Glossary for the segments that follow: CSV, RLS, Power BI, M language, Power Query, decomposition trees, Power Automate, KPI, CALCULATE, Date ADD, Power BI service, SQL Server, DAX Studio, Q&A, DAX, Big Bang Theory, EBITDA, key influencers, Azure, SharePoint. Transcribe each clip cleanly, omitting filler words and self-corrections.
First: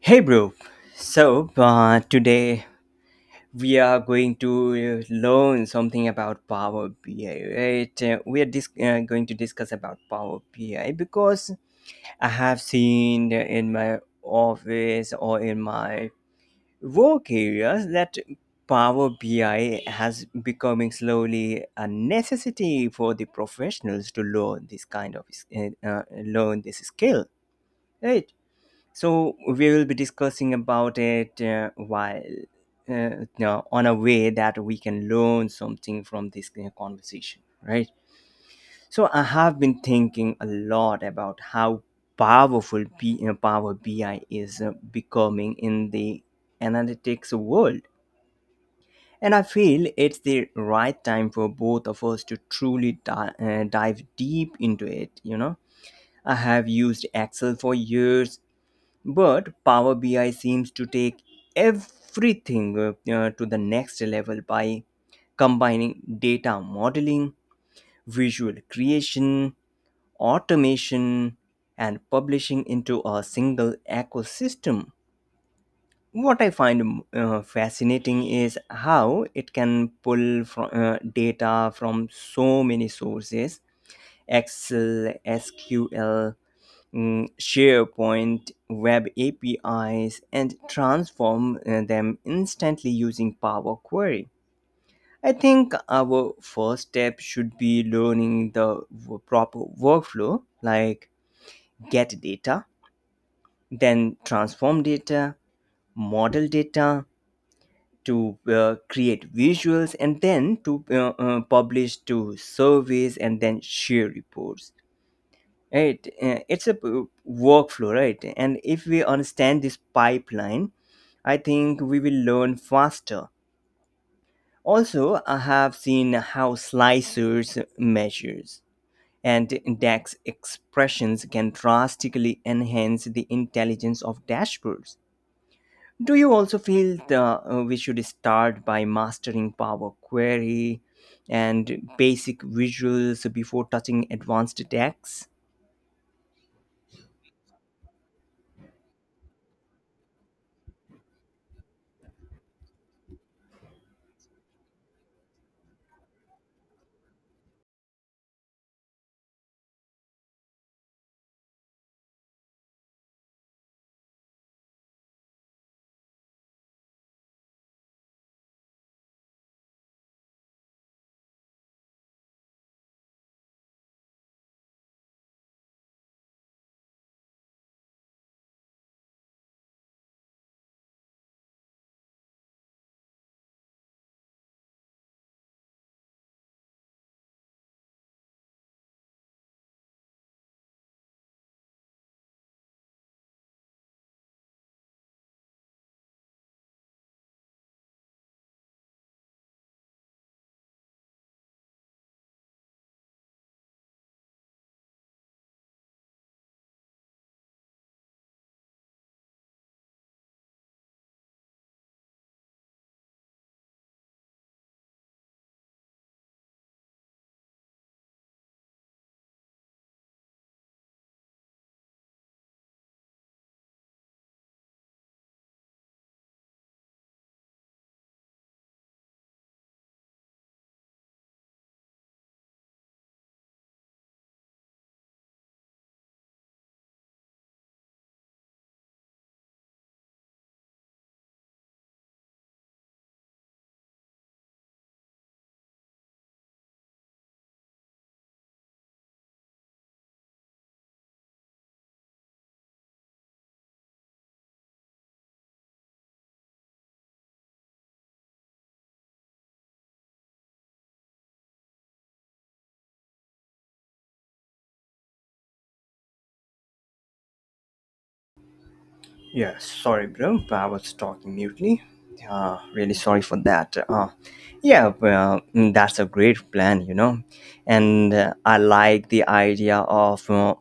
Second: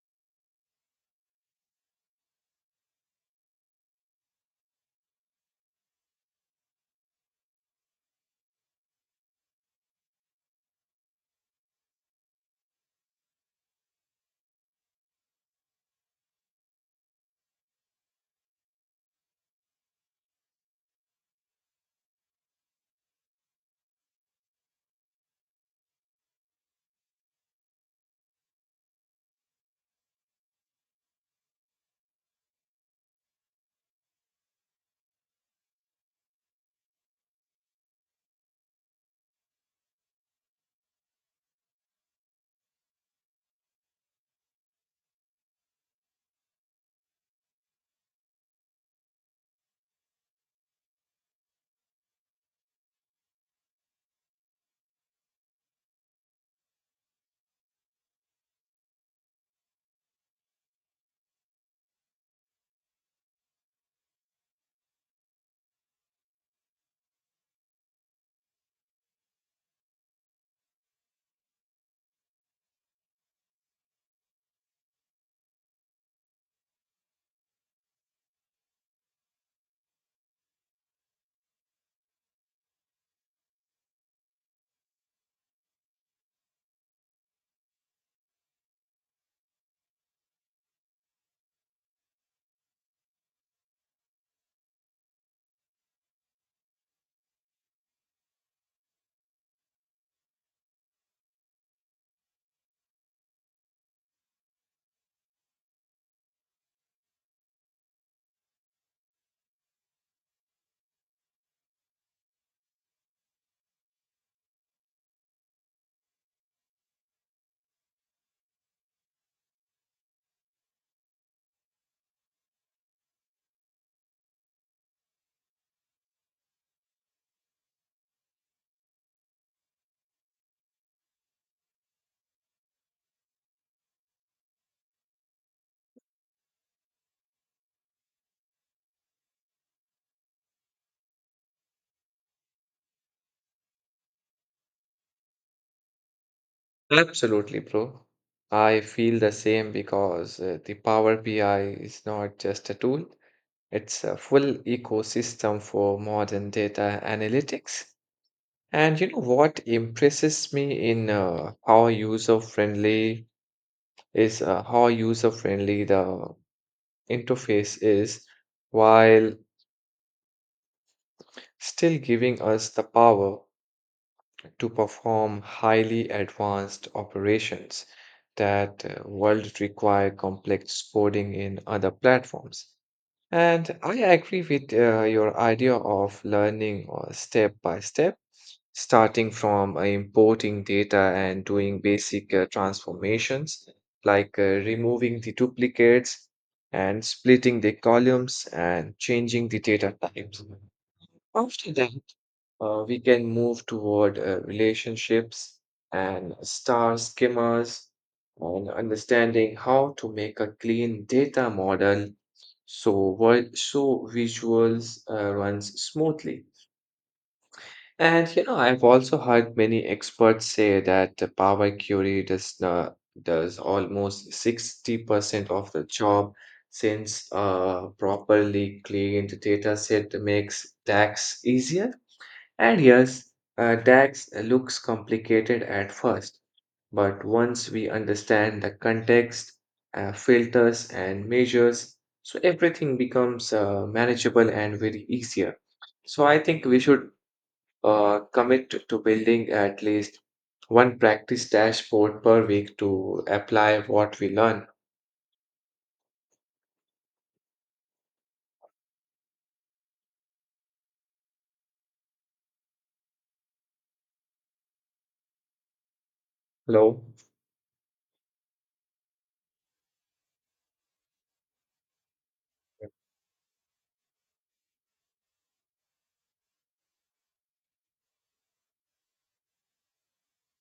Hey, bro. So, today we are going to learn something about Power BI, right? Going to discuss about Power BI because I have seen in my office or in my work areas that Power BI has becoming slowly a necessity for the professionals to learn this kind of learn this skill, right? So we will be discussing about it while on a way that we can learn something from this conversation, right? So I have been thinking a lot about how powerful Power BI is becoming in the analytics world. And I feel it's the right time for both of us to truly dive deep into it. You know, I have used Excel for years but Power BI seems to take everything to the next level by combining data modeling, visual creation, automation, and publishing into a single ecosystem. What I find fascinating is how it can pull data from so many sources: Excel, SQL, SharePoint, web APIs, and transform them instantly using Power Query. I think our first step should be learning the proper workflow like get data, then transform data, model data to create visuals, and then to publish to surveys and then share reports, right? It's a workflow, right? And if we understand this pipeline, I think we will learn faster. Also, I have seen how slicers, measures, and DAX expressions can drastically enhance the intelligence of dashboards. Do you also feel we should start by mastering Power Query and basic visuals before touching advanced DAX? Absolutely, bro. I feel the same because the Power BI is not just a tool, it's a full ecosystem for modern data analytics. And you know what impresses me in how user-friendly the interface is while still giving us the power to perform highly advanced operations that would require complex coding in other platforms. And I agree with your idea of learning step by step, starting from importing data and doing basic transformations like removing the duplicates and splitting the columns and changing the data types. After that, we can move toward relationships and star skimmers and understanding how to make a clean data model so so visuals runs smoothly. And you know, I've also heard many experts say that the Power Query does not, does almost 60% of the job since a properly cleaned data set makes tax easier. And yes, tax looks complicated at first, but once we understand the context, filters, and measures, so everything becomes manageable and very easier. So I think we should commit to building at least one practice dashboard per week to apply what we learn. Hello. Yeah, sorry, bro. I was talking mutely. Really sorry for that. Yeah, well, mm, that's a great plan, you know. And I like the idea of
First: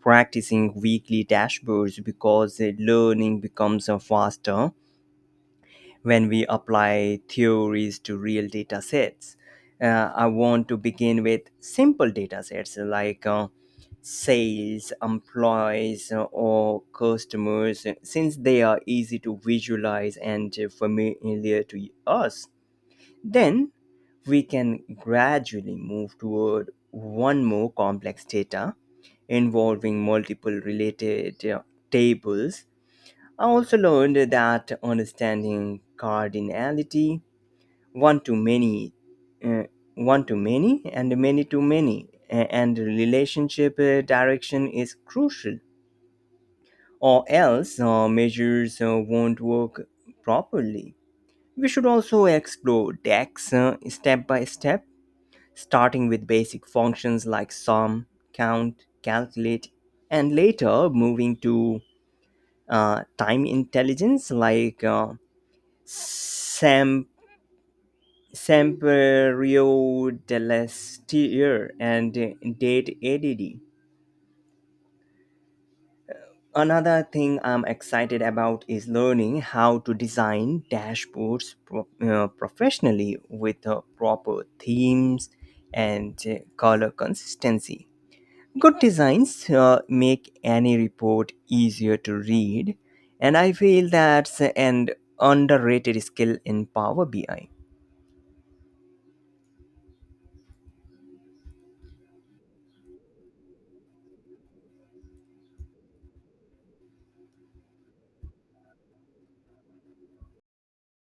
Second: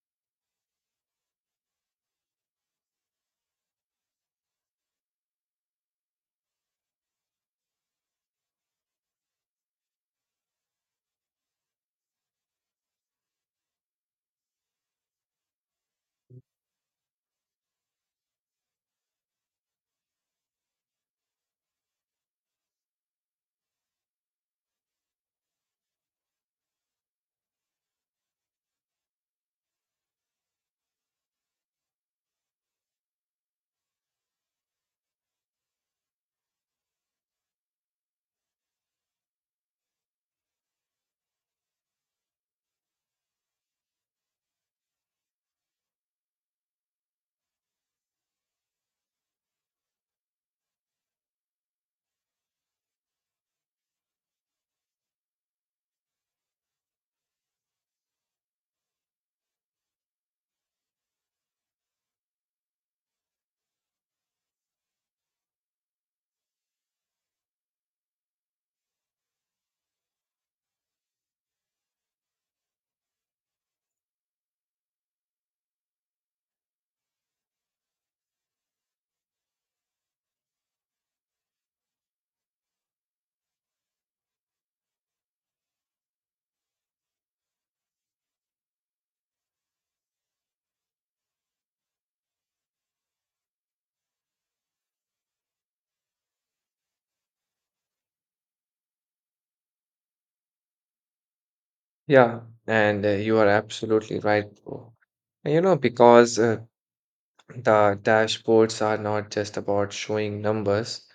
practicing weekly dashboards because learning becomes faster when we apply theories to real data sets. I want to begin with simple data sets like sales, employees, or customers, since they are easy to visualize and familiar to us. Then we can gradually move toward one more complex data involving multiple related tables. I also learned that understanding cardinality, one to many, uh, one to many, and many to many, and relationship direction is crucial, or else measures won't work properly. We should also explore DAX step by step, starting with basic functions like sum, count, calculate, and later moving to time intelligence like. Sam, Samperio dell'Estier and Date ADD. Another thing I'm excited about is learning how to design dashboards professionally with proper themes and color consistency. Good designs make any report easier to read, and I feel that's an underrated skill in Power BI. Yeah, and you are absolutely right, bro. And you know, because the dashboards are not just about showing numbers.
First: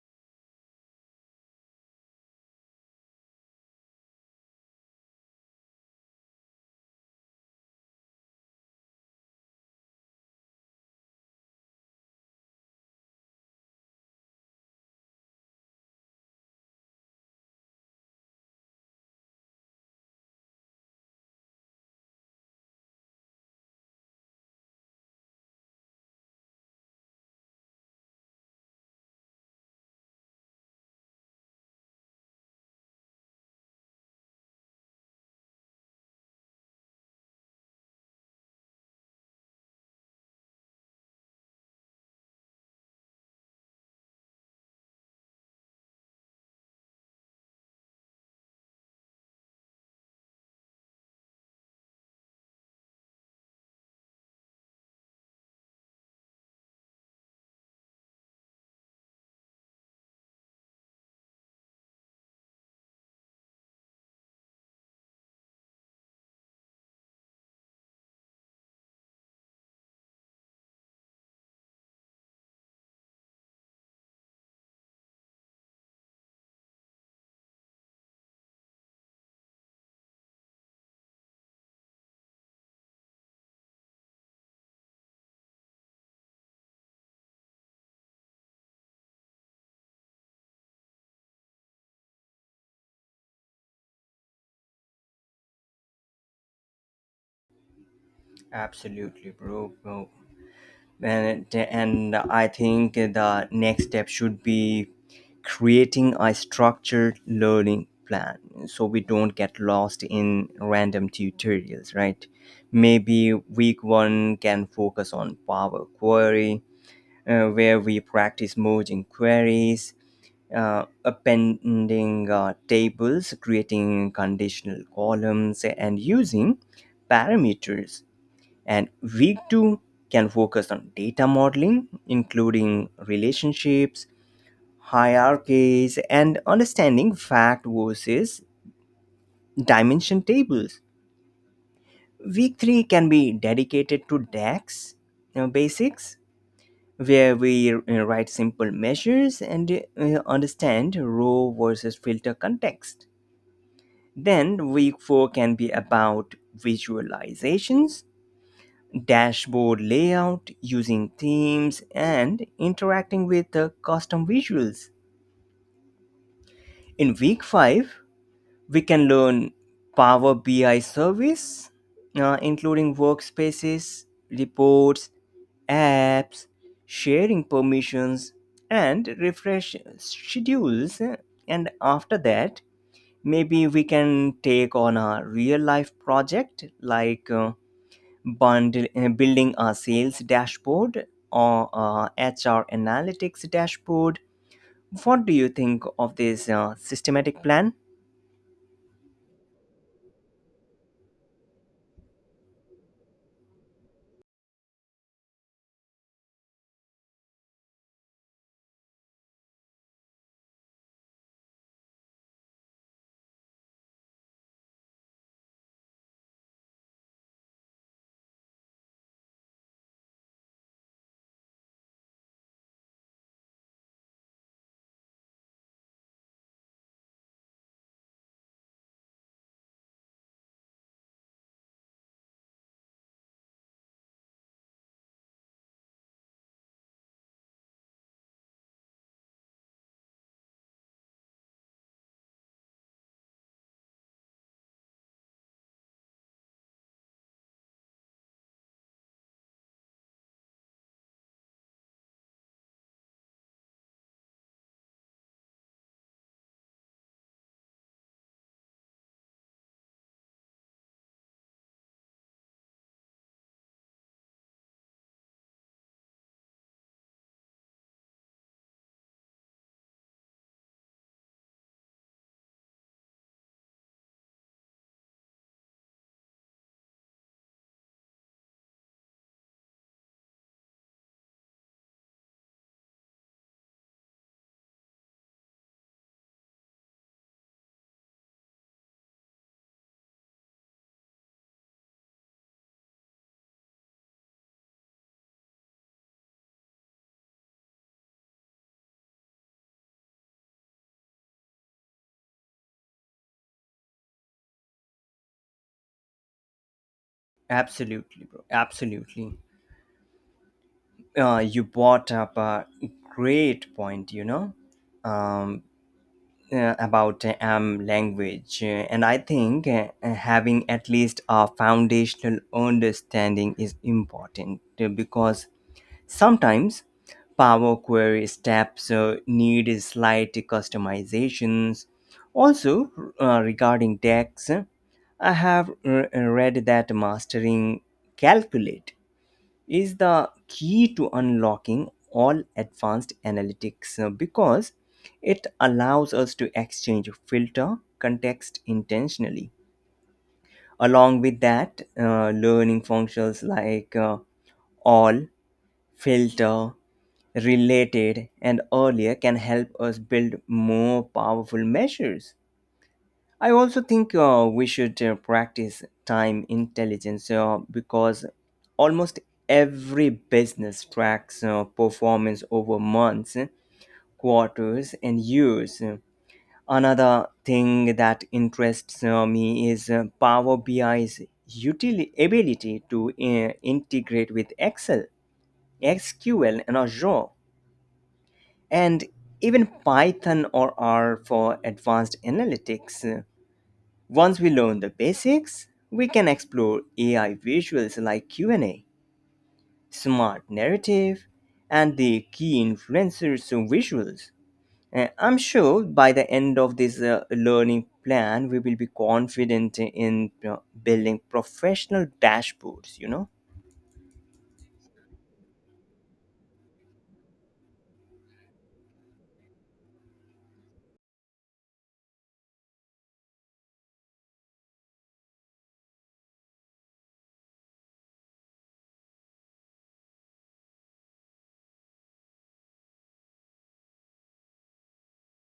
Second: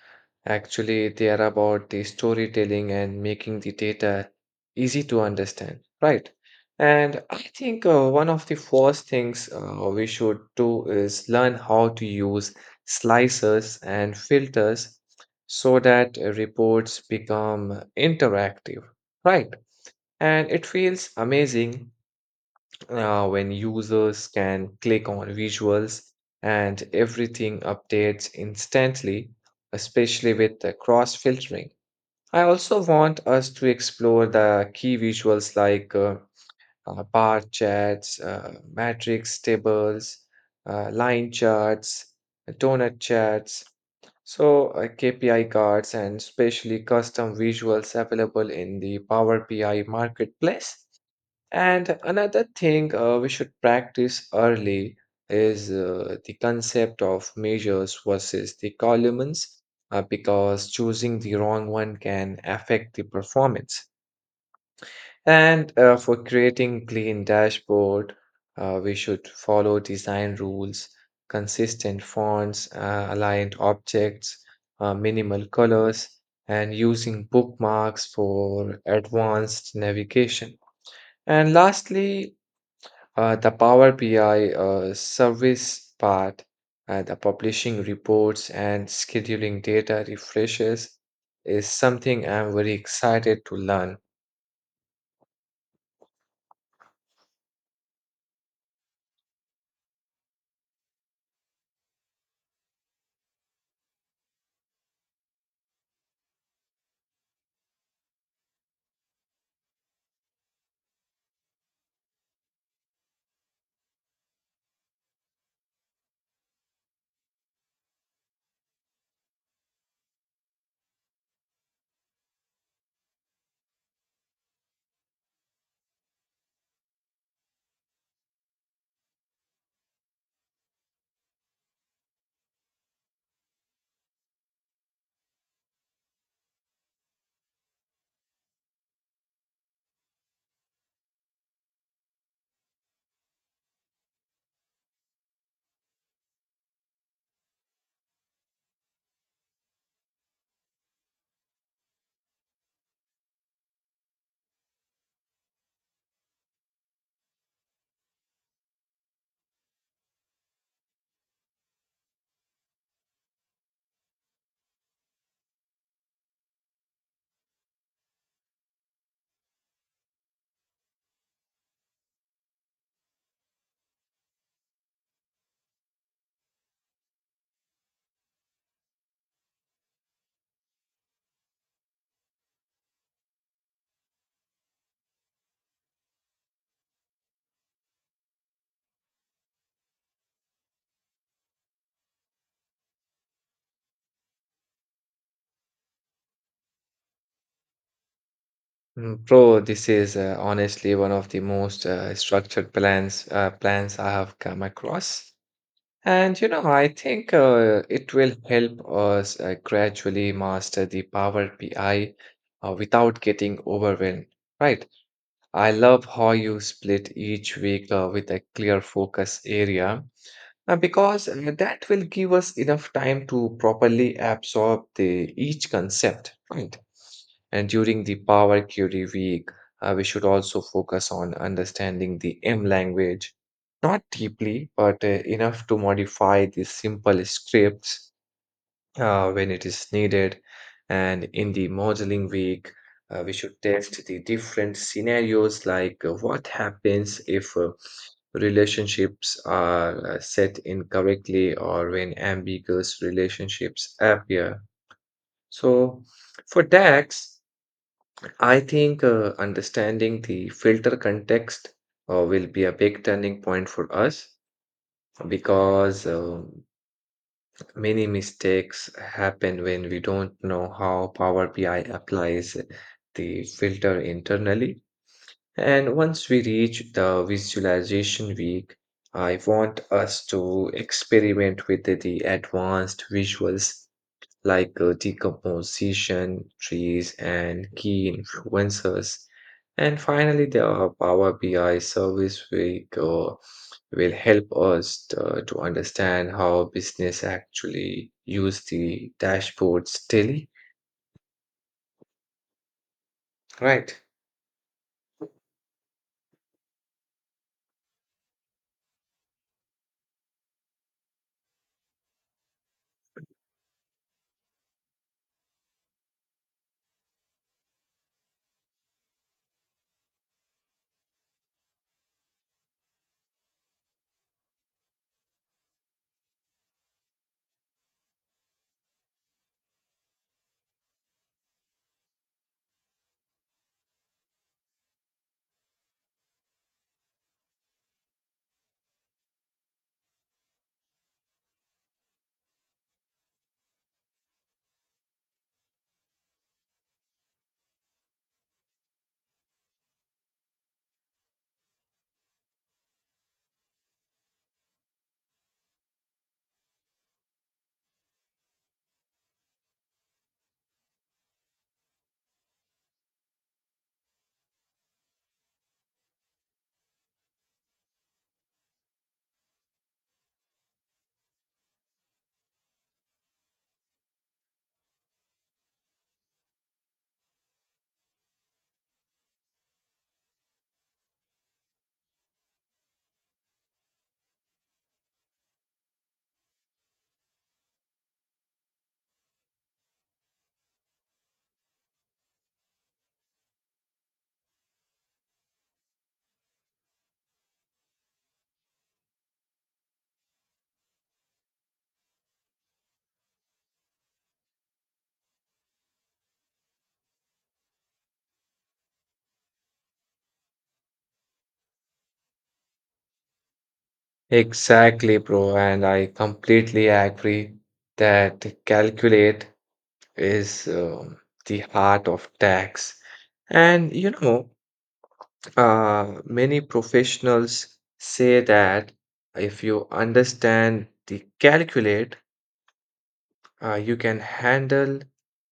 Actually, they are about the storytelling and making the data easy to understand, right? And I think one of the first things we should do is learn how to use slicers and filters so that reports become interactive, right? And it feels amazing when users can click on visuals and everything updates instantly, especially with the cross filtering. I also want us to explore the key visuals like bar charts, matrix tables, line charts, donut charts. So, KPI cards and especially custom visuals available in the Power BI marketplace. And another thing we should practice early is the concept of measures versus the columns, because choosing the wrong one can affect the performance. And for creating clean dashboard, we should follow design rules, consistent fonts, aligned objects, minimal colors, and using bookmarks for advanced navigation. And lastly, the Power BI service part, the publishing reports and scheduling data refreshes is something I'm very excited to learn. Absolutely, bro. Bro. And I think the next step should be creating a structured learning plan so we don't get lost in random tutorials, right? Maybe week 1 can focus on Power Query, where we practice merging queries, appending tables, creating conditional columns, and using parameters. And week two can focus on data modeling, including relationships, hierarchies, and understanding fact versus dimension tables. Week three can be dedicated to DAX basics, where we write simple measures and understand row versus filter context. Then week four can be about visualizations, dashboard layout, using themes, and interacting with the custom visuals. In week 5, we can learn Power BI service, including workspaces, reports, apps, sharing permissions, and refresh schedules. And after that, maybe we can take on a real life project like building a sales dashboard or a HR analytics dashboard. What do you think of this systematic plan? Bro, this is honestly one of the most structured plans I have come across. And you know, I think it will help us gradually master the Power BI without getting overwhelmed, right? I love how you split each week with a clear focus area because that will give us enough time to properly absorb the each concept, right? And during the Power Query week, we should also focus on understanding the M language, not deeply, but enough to modify the simple scripts when it is needed. And in the modeling week, we should test the different scenarios like what happens if relationships are set incorrectly or when ambiguous relationships appear. So, for DAX, I think understanding the filter context will be a big turning point for us because many mistakes happen when we don't know how Power BI applies the filter internally. And once we reach the visualization week, I want us to experiment with the advanced visuals like decomposition, trees, and key influencers. And finally, the Power BI service will help us to understand how business actually use the dashboards daily. Right. Absolutely, bro. Absolutely. You brought up a great point, you know, um, about language. And I think having at least a foundational understanding is important because sometimes Power Query steps need slight customizations. Also, regarding DAX, I have read that mastering Calculate is the key to unlocking all advanced analytics because it allows us to exchange filter context intentionally. Along with that, learning functions like all, filter, related, and earlier can help us build more powerful measures. I also think we should practice time intelligence because almost every business tracks performance over months, quarters, and years. Another thing that interests me is Power BI's ability to integrate with Excel, SQL, and Azure and even Python or R for advanced analytics. Once we learn the basics, we can explore AI visuals like Q&A, smart narrative, and the key influencers visuals. I'm sure by the end of this learning plan, we will be confident in building professional dashboards, you know? Exactly, bro. And I completely agree that calculate is the heart of tax. And you know, many professionals say that if you understand the calculate, you can handle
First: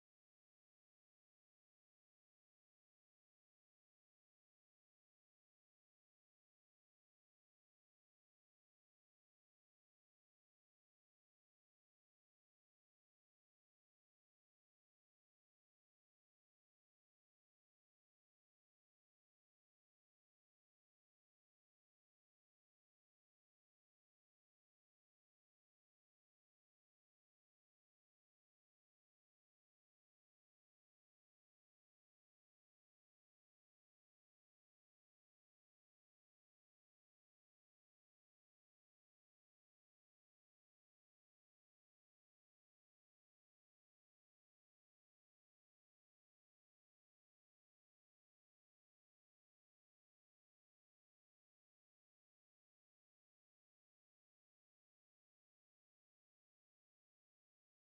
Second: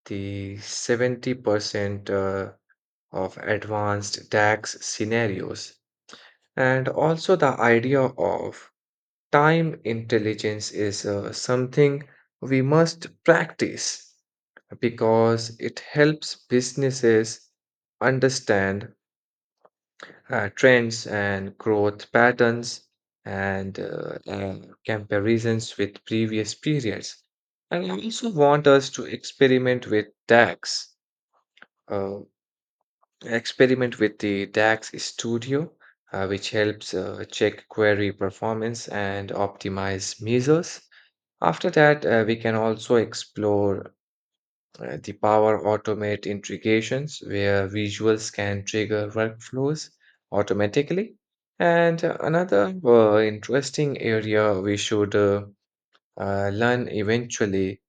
the 70% of advanced tax scenarios. And also, the idea of time intelligence is something we must practice because it helps businesses understand trends and growth patterns and comparisons with previous periods. And I also want us to experiment with DAX, uh, experiment with the DAX Studio, which helps check query performance and optimize measures. After that, we can also explore the power automate integrations where visuals can trigger workflows automatically. And another interesting area we should learn eventually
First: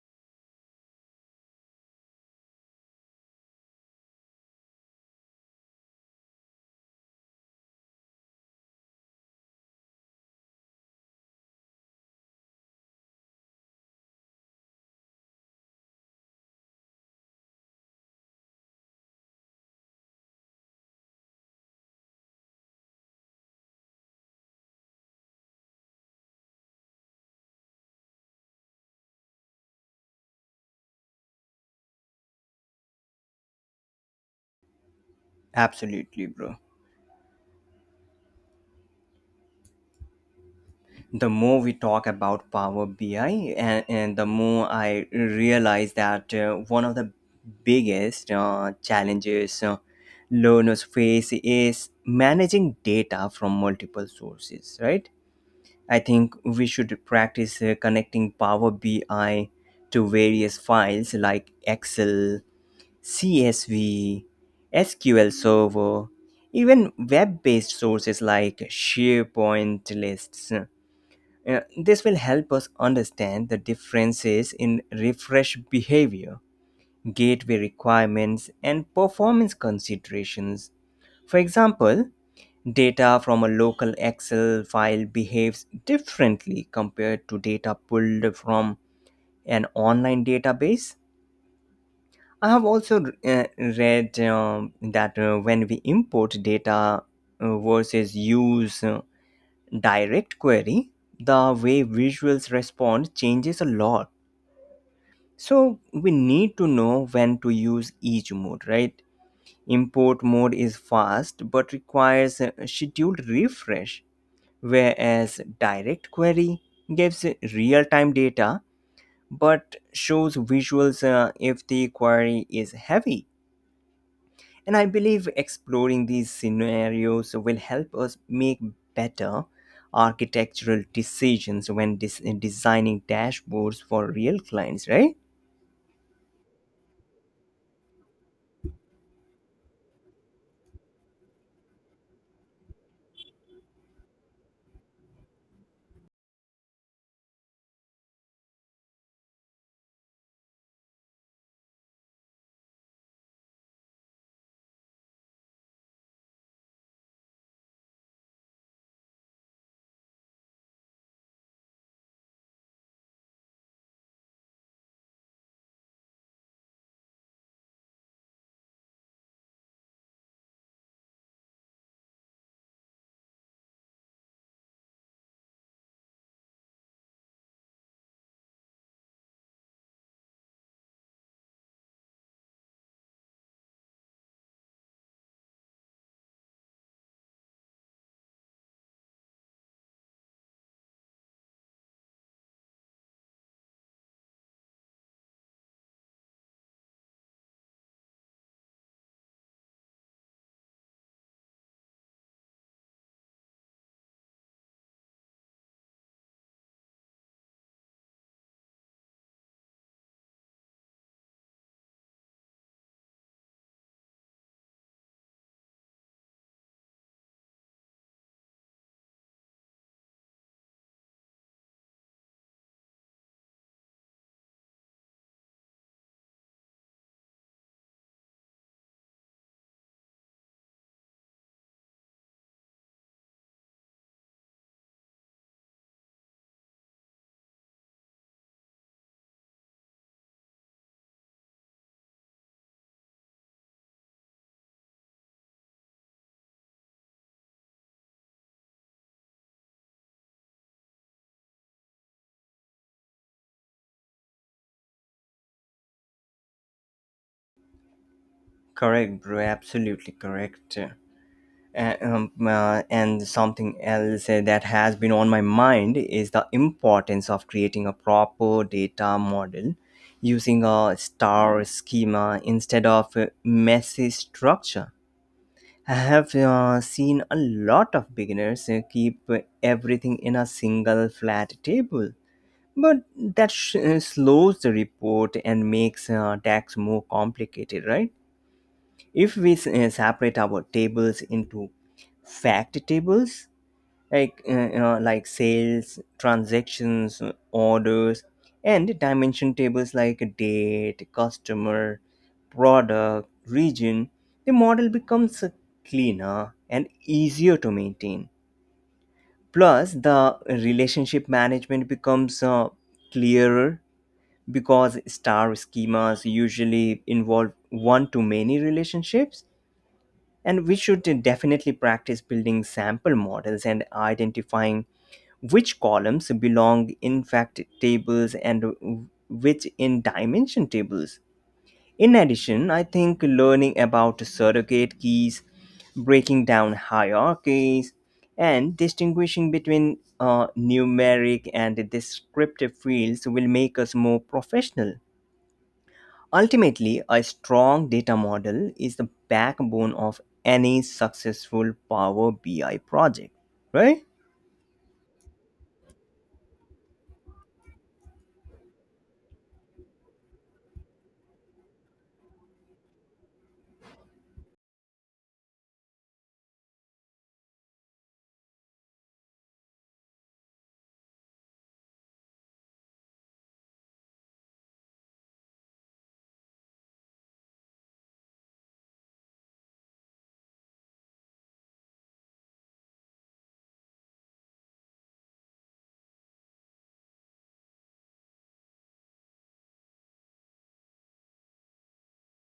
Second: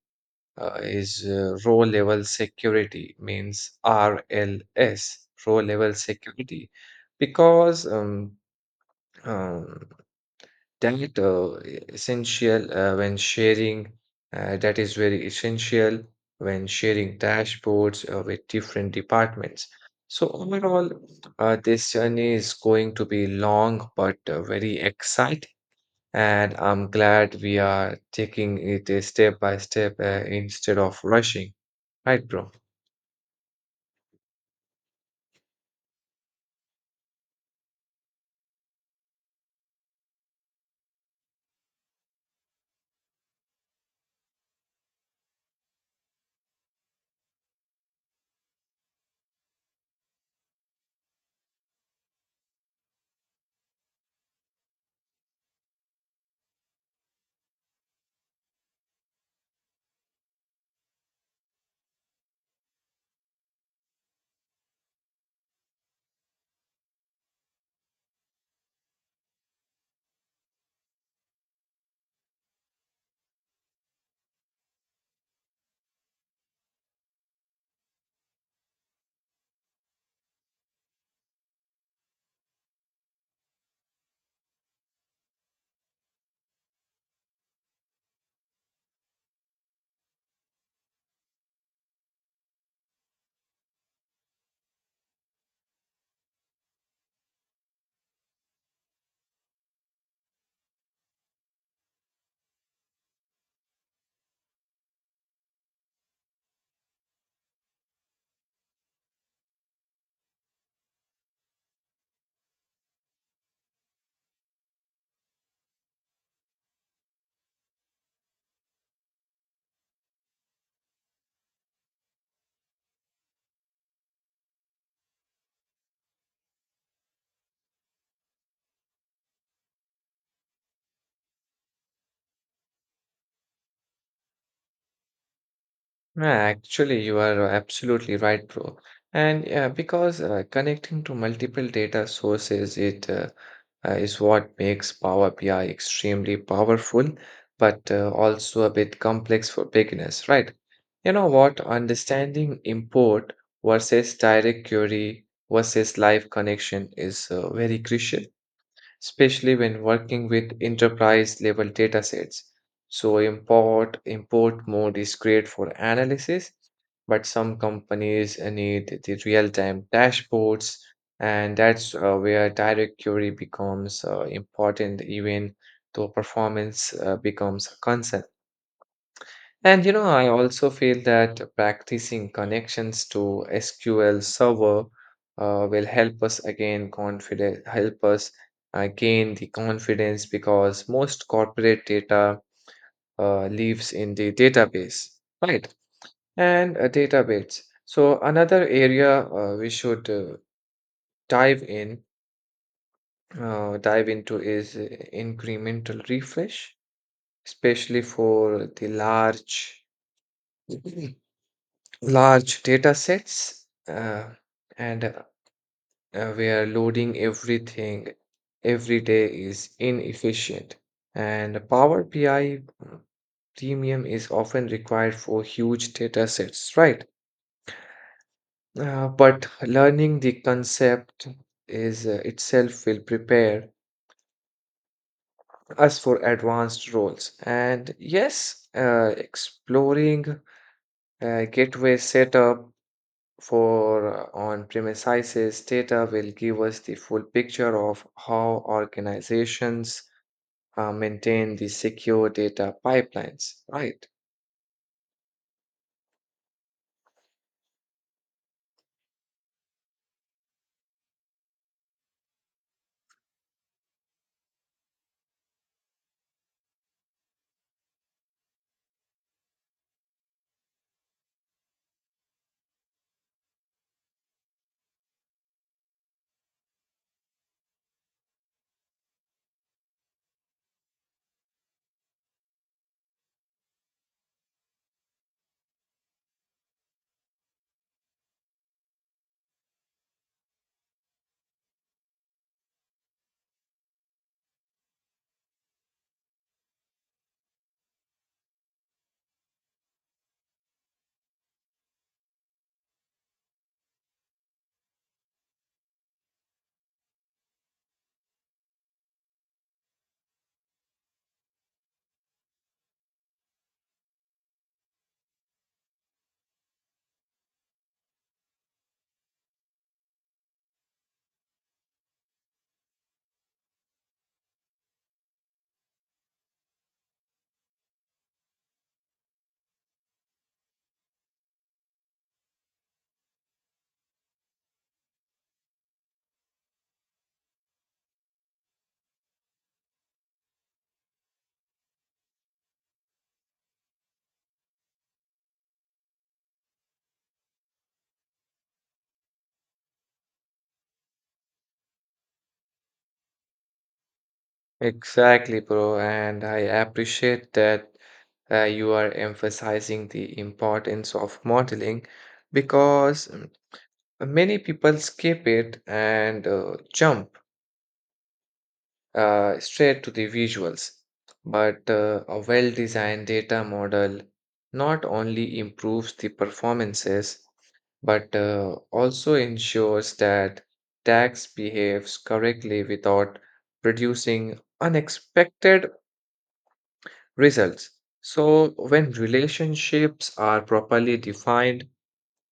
is row level security, because um, that essential when sharing, that is very essential when sharing dashboards with different departments. So overall, this journey is going to be long but very exciting, and I'm glad we are taking it step by step instead of rushing. Right, bro? Absolutely, bro. The more we talk about Power BI, and the more I realize that one of the biggest challenges learners face is managing data from multiple sources, right? I think we should practice connecting Power BI to various files like Excel, CSV, SQL Server, even web based sources like SharePoint lists. This will help us understand the differences in refresh behavior, gateway requirements, and performance considerations. For example, data from a local Excel file behaves differently compared to data pulled from an online database. I have also read that when we import data versus use direct query, the way visuals respond changes a lot. So we need to know when to use each mode, right? Import mode is fast but requires a scheduled refresh, whereas direct query gives real time data but shows visuals if the query is heavy. And I believe exploring these scenarios will help us make better architectural decisions when designing dashboards for real clients, right? No, actually, you are absolutely right, bro. And yeah, because connecting to multiple data sources, it is what makes Power BI extremely powerful, but also a bit complex for beginners, right? You know what? Understanding import versus direct query versus live connection is very crucial especially when working with enterprise level datasets. So import mode is great for analysis, but some companies need the real-time dashboards, and that's where direct query becomes important even though performance becomes a concern. And you know, I also feel that practicing connections to SQL Server will help us gain the confidence because most corporate data lives in the database, right? And a database. So another area we should dive in dive into is incremental refresh, especially for the large large data sets and where loading everything every day is inefficient, and Power BI, premium is often required for huge data sets, right? But learning the concept is itself will prepare us for advanced roles. And yes, exploring gateway setup for on-premises data will give us the full picture of how organizations maintain the secure data pipelines, right? Correct, bro. Absolutely correct. And something else that has been on my mind is the importance of creating a proper data model using a star schema instead of a messy structure. I have seen a lot of beginners keep everything in a single flat table, but that slows the report and makes tax more complicated, right? If we separate our tables into fact tables like, you know, like sales transactions, orders, and dimension tables like date, customer, product, region, the model becomes cleaner and easier to maintain. Plus the relationship management becomes clearer because star schemas usually involve one to many relationships. And we should definitely practice building sample models and identifying which columns belong in fact tables and which in dimension tables. In addition, I think learning about surrogate keys, breaking down hierarchies, and distinguishing between numeric and descriptive fields will make us more professional. Ultimately, a strong data model is the backbone of any successful Power BI project, right? Exactly, bro. And I appreciate that you are emphasizing the importance of modeling because many people skip it and jump straight to the visuals. But a well designed data model not only improves the performances but also ensures that tax behaves correctly without producing unexpected results. So, when relationships are properly defined,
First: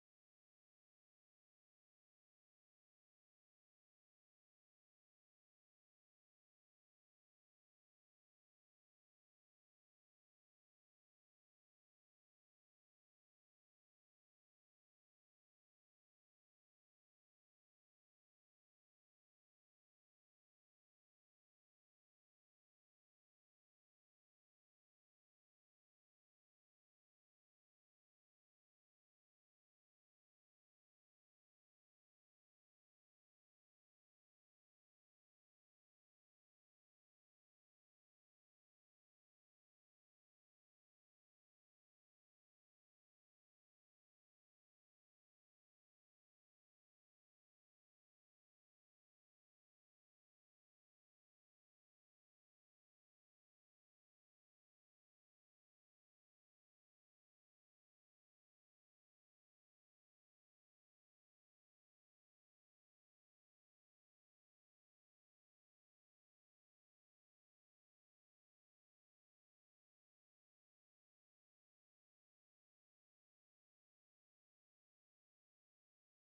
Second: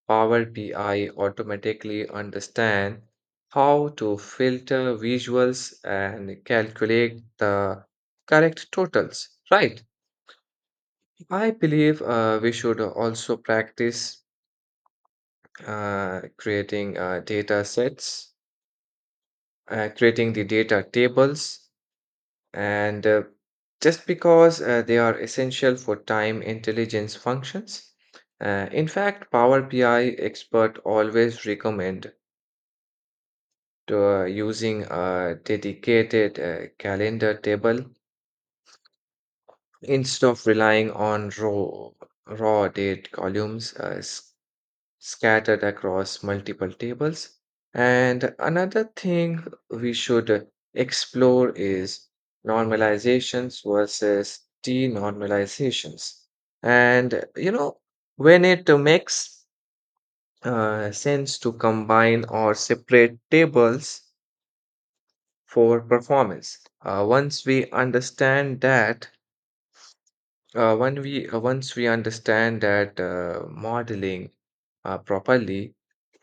Power BI automatically understand how to filter visuals and calculate the correct totals, right? I believe we should also practice uh, creating uh, data sets, creating the data tables, and just because they are essential for time intelligence functions. In fact, Power BI expert always recommend to using a dedicated calendar table instead of relying on raw date columns, scattered across multiple tables. And another thing we should explore is normalizations versus denormalizations. And you know, when it makes sense to combine or separate tables for performance. Once we understand that, when we Once we understand that modeling properly,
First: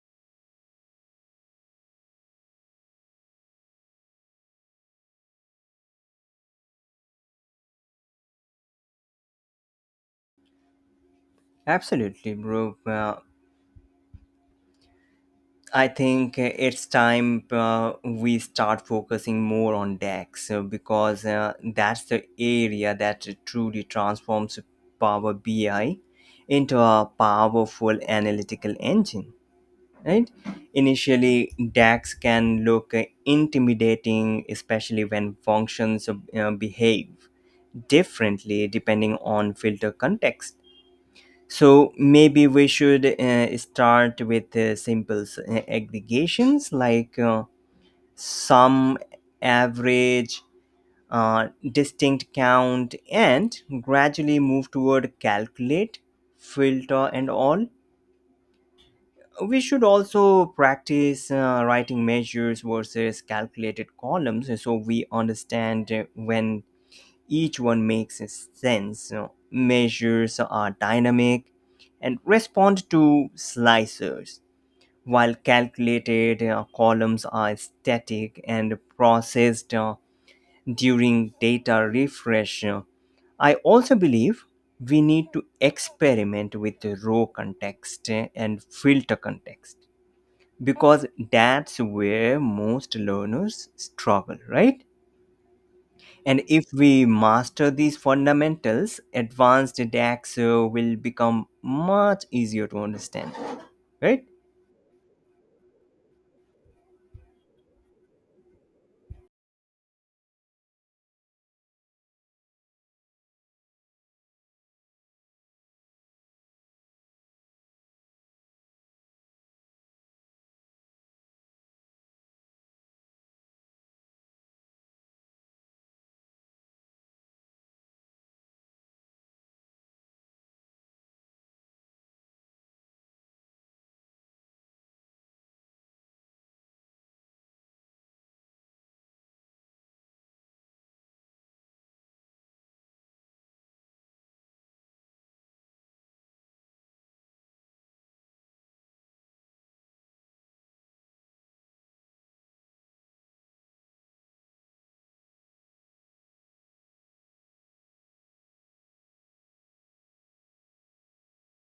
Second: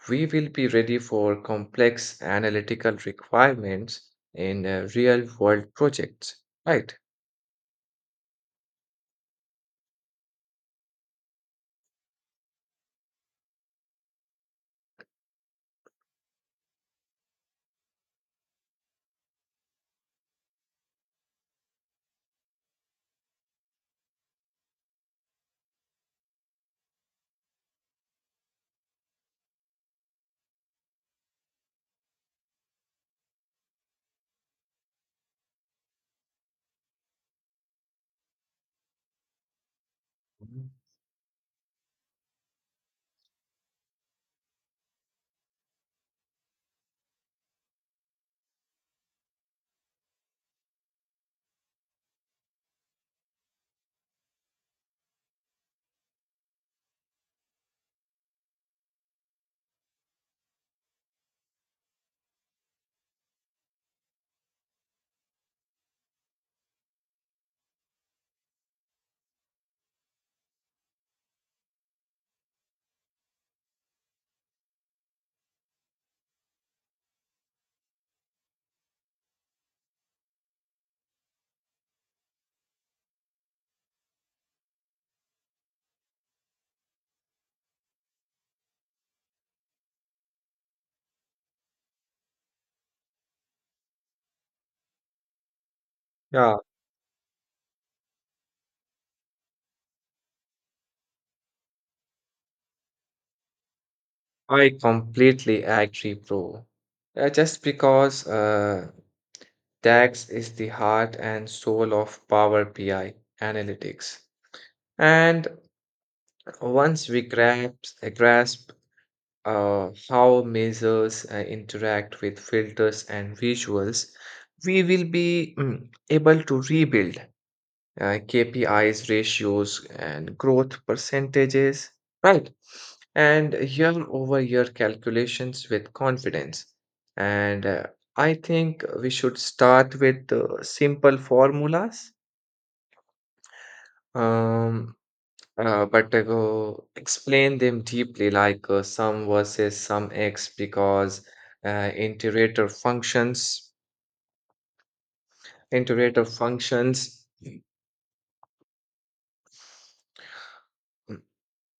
we will be ready for complex analytical requirements in real-world projects, right? Absolutely, bro. I think it's time we start focusing more on DAX because that's the area that truly transforms Power BI into a powerful analytical engine. Right. Initially DAX can look intimidating, especially when functions behave differently depending on filter context. Mhm. So maybe we should start with simple aggregations like sum, average, distinct count, and gradually move toward calculate, filter, and all. We should also practice writing measures versus calculated columns so we understand when each one makes sense. You measures are dynamic and respond to slicers, while calculated columns are static and processed during data refresh. I also believe we need to experiment with the row context and filter context because that's where most learners struggle, right? And Yeah, if we master these fundamentals, advanced DAX will become much easier to understand, right? I completely agree, bro. Just because DAX is the heart and soul of Power BI analytics. And once we grasp how measures interact with filters and visuals, we will be able to rebuild uh, KPIs, ratios, and growth percentages, right? And year over year calculations with confidence. And I think we should start with simple formulas. Um, but I go explain them deeply, like some versus some x, because uh, iterator functions, iterator mm,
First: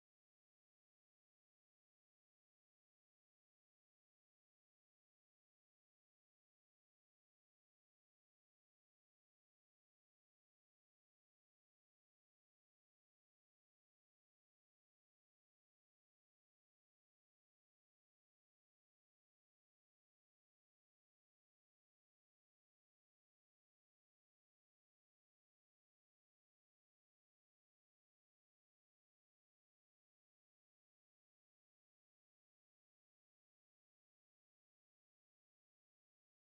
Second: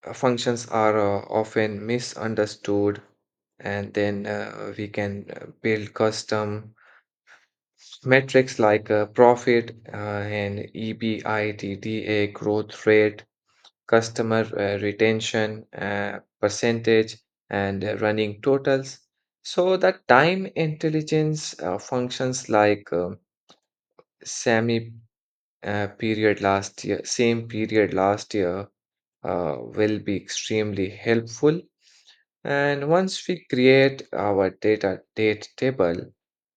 functions are often misunderstood, and then we can build custom metrics like profit and EBITDA growth rate, customer retention percentage, and running totals. So the time intelligence functions like semi period last year, same period last year will be extremely helpful. And once we create our data date table,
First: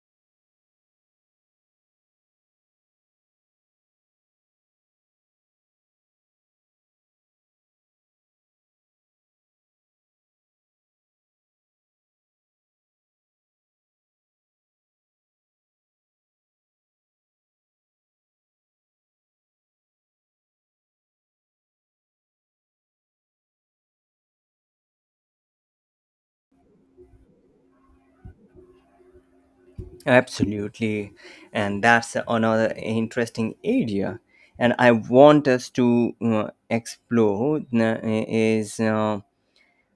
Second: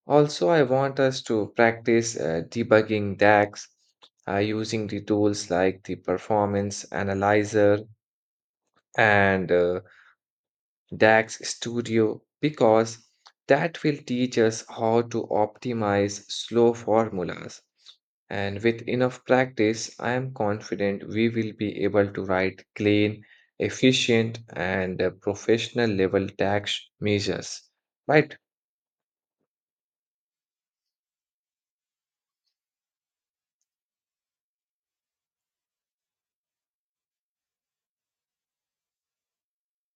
also I want us to practice debugging DAX using the tools like the performance analyzer and DAX Studio because that will teach us how to optimize slow formulas. And with enough practice, I am confident we will be able to write clean, efficient, and professional level tax measures. Right? Absolutely. And that's another interesting area. And I want us to explore is.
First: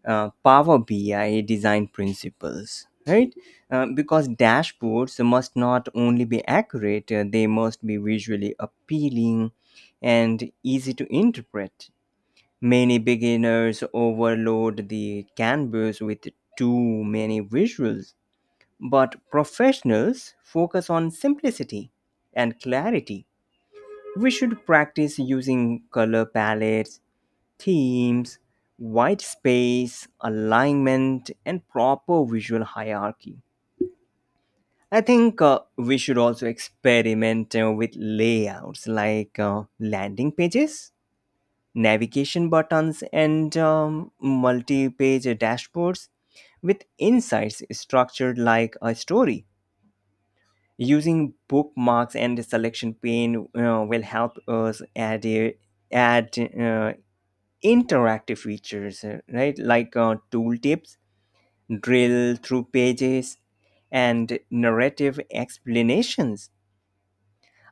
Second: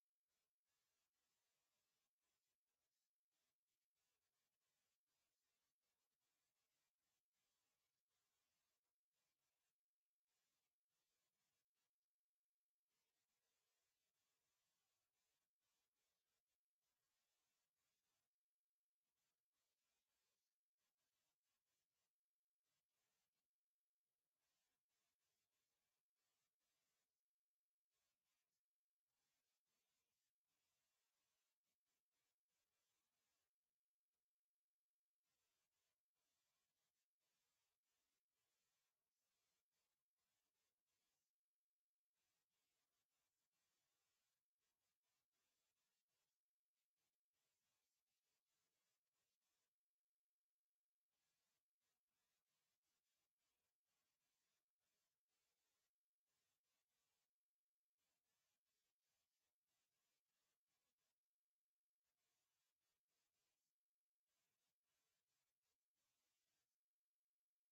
Power BI design principles, right? Because dashboards must not only be accurate, they must be visually appealing and easy to interpret. Many beginners overload the canvas with too many visuals, but professionals focus on simplicity and clarity. We should practice using color palettes, themes, white space, alignment, and proper visual hierarchy. I think we should also experiment with layouts like landing pages, navigation buttons, and multi page dashboards with insights structured like a story. Using bookmarks and selection pane will help us add interactive features, right? Like tooltips, drill through pages, and narrative explanations.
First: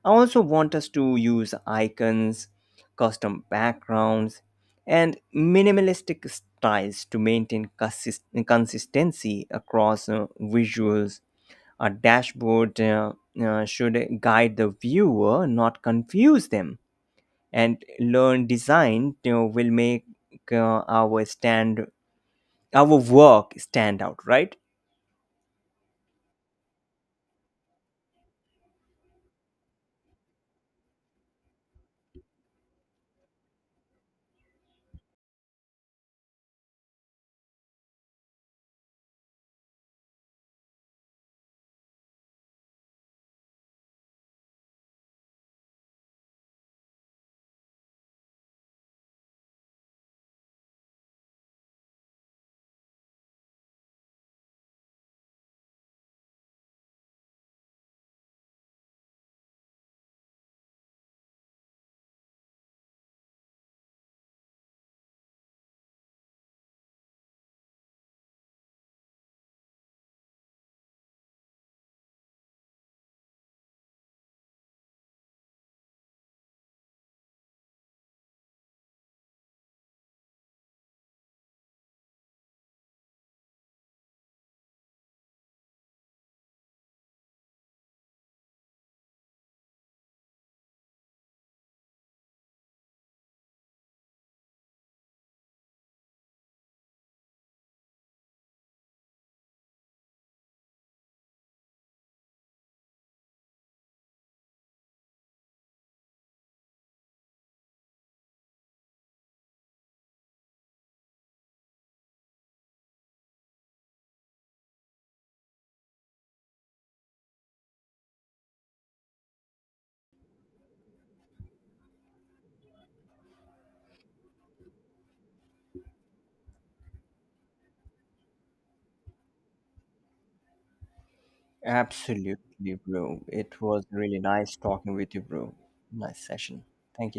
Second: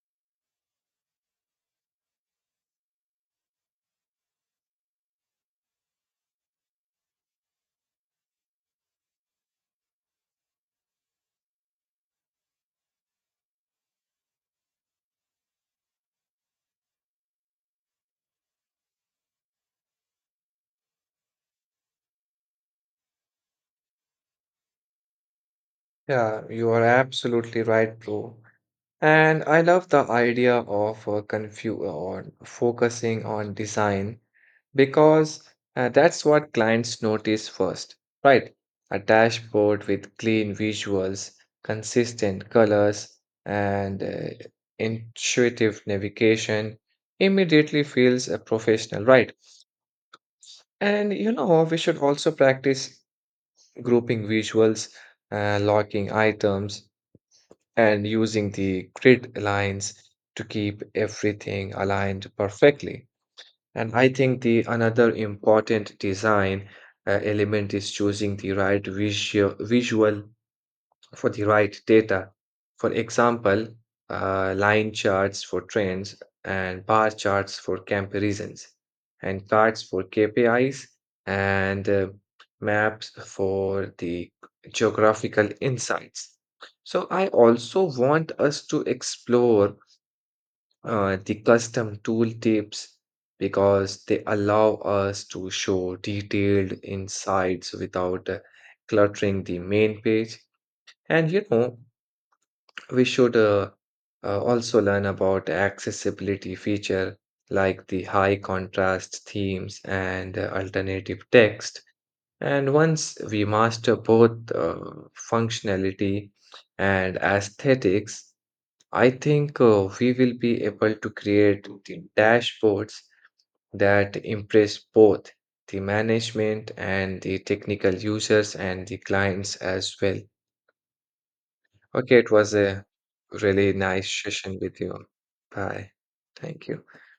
I also want us to use icons, custom backgrounds, and minimalistic styles to maintain consistency across visuals. A dashboard should guide the viewer, not confuse them. And learn design, you know, will make uh, our stand our work stand out, right? Yeah, you are absolutely right, bro. And I love the idea of on focusing on design because that's what clients notice first, right? A dashboard with clean visuals, consistent colors, and intuitive navigation immediately feels a professional, right? And you know, we should also practice grouping visuals, locking items, and using the grid lines to keep everything aligned perfectly. And I think the another important design element is choosing the right visual for the right data. For example, line charts for trends and bar charts for comparisons and charts for KPIs and maps for the geographical insights. So I also want us to explore the custom tooltips because they allow us to show detailed insights without cluttering the main page. And you know, we should also learn about accessibility feature like the high contrast themes and alternative text. And once we master both functionality and aesthetics, I think we will be able to create the dashboards that impress both the management and the technical users and the clients as well. Okay, it was Absolutely, a bro. It really was nice really nice session with talking you. with you, bro. Bye. Nice session. Thank you. Thank you.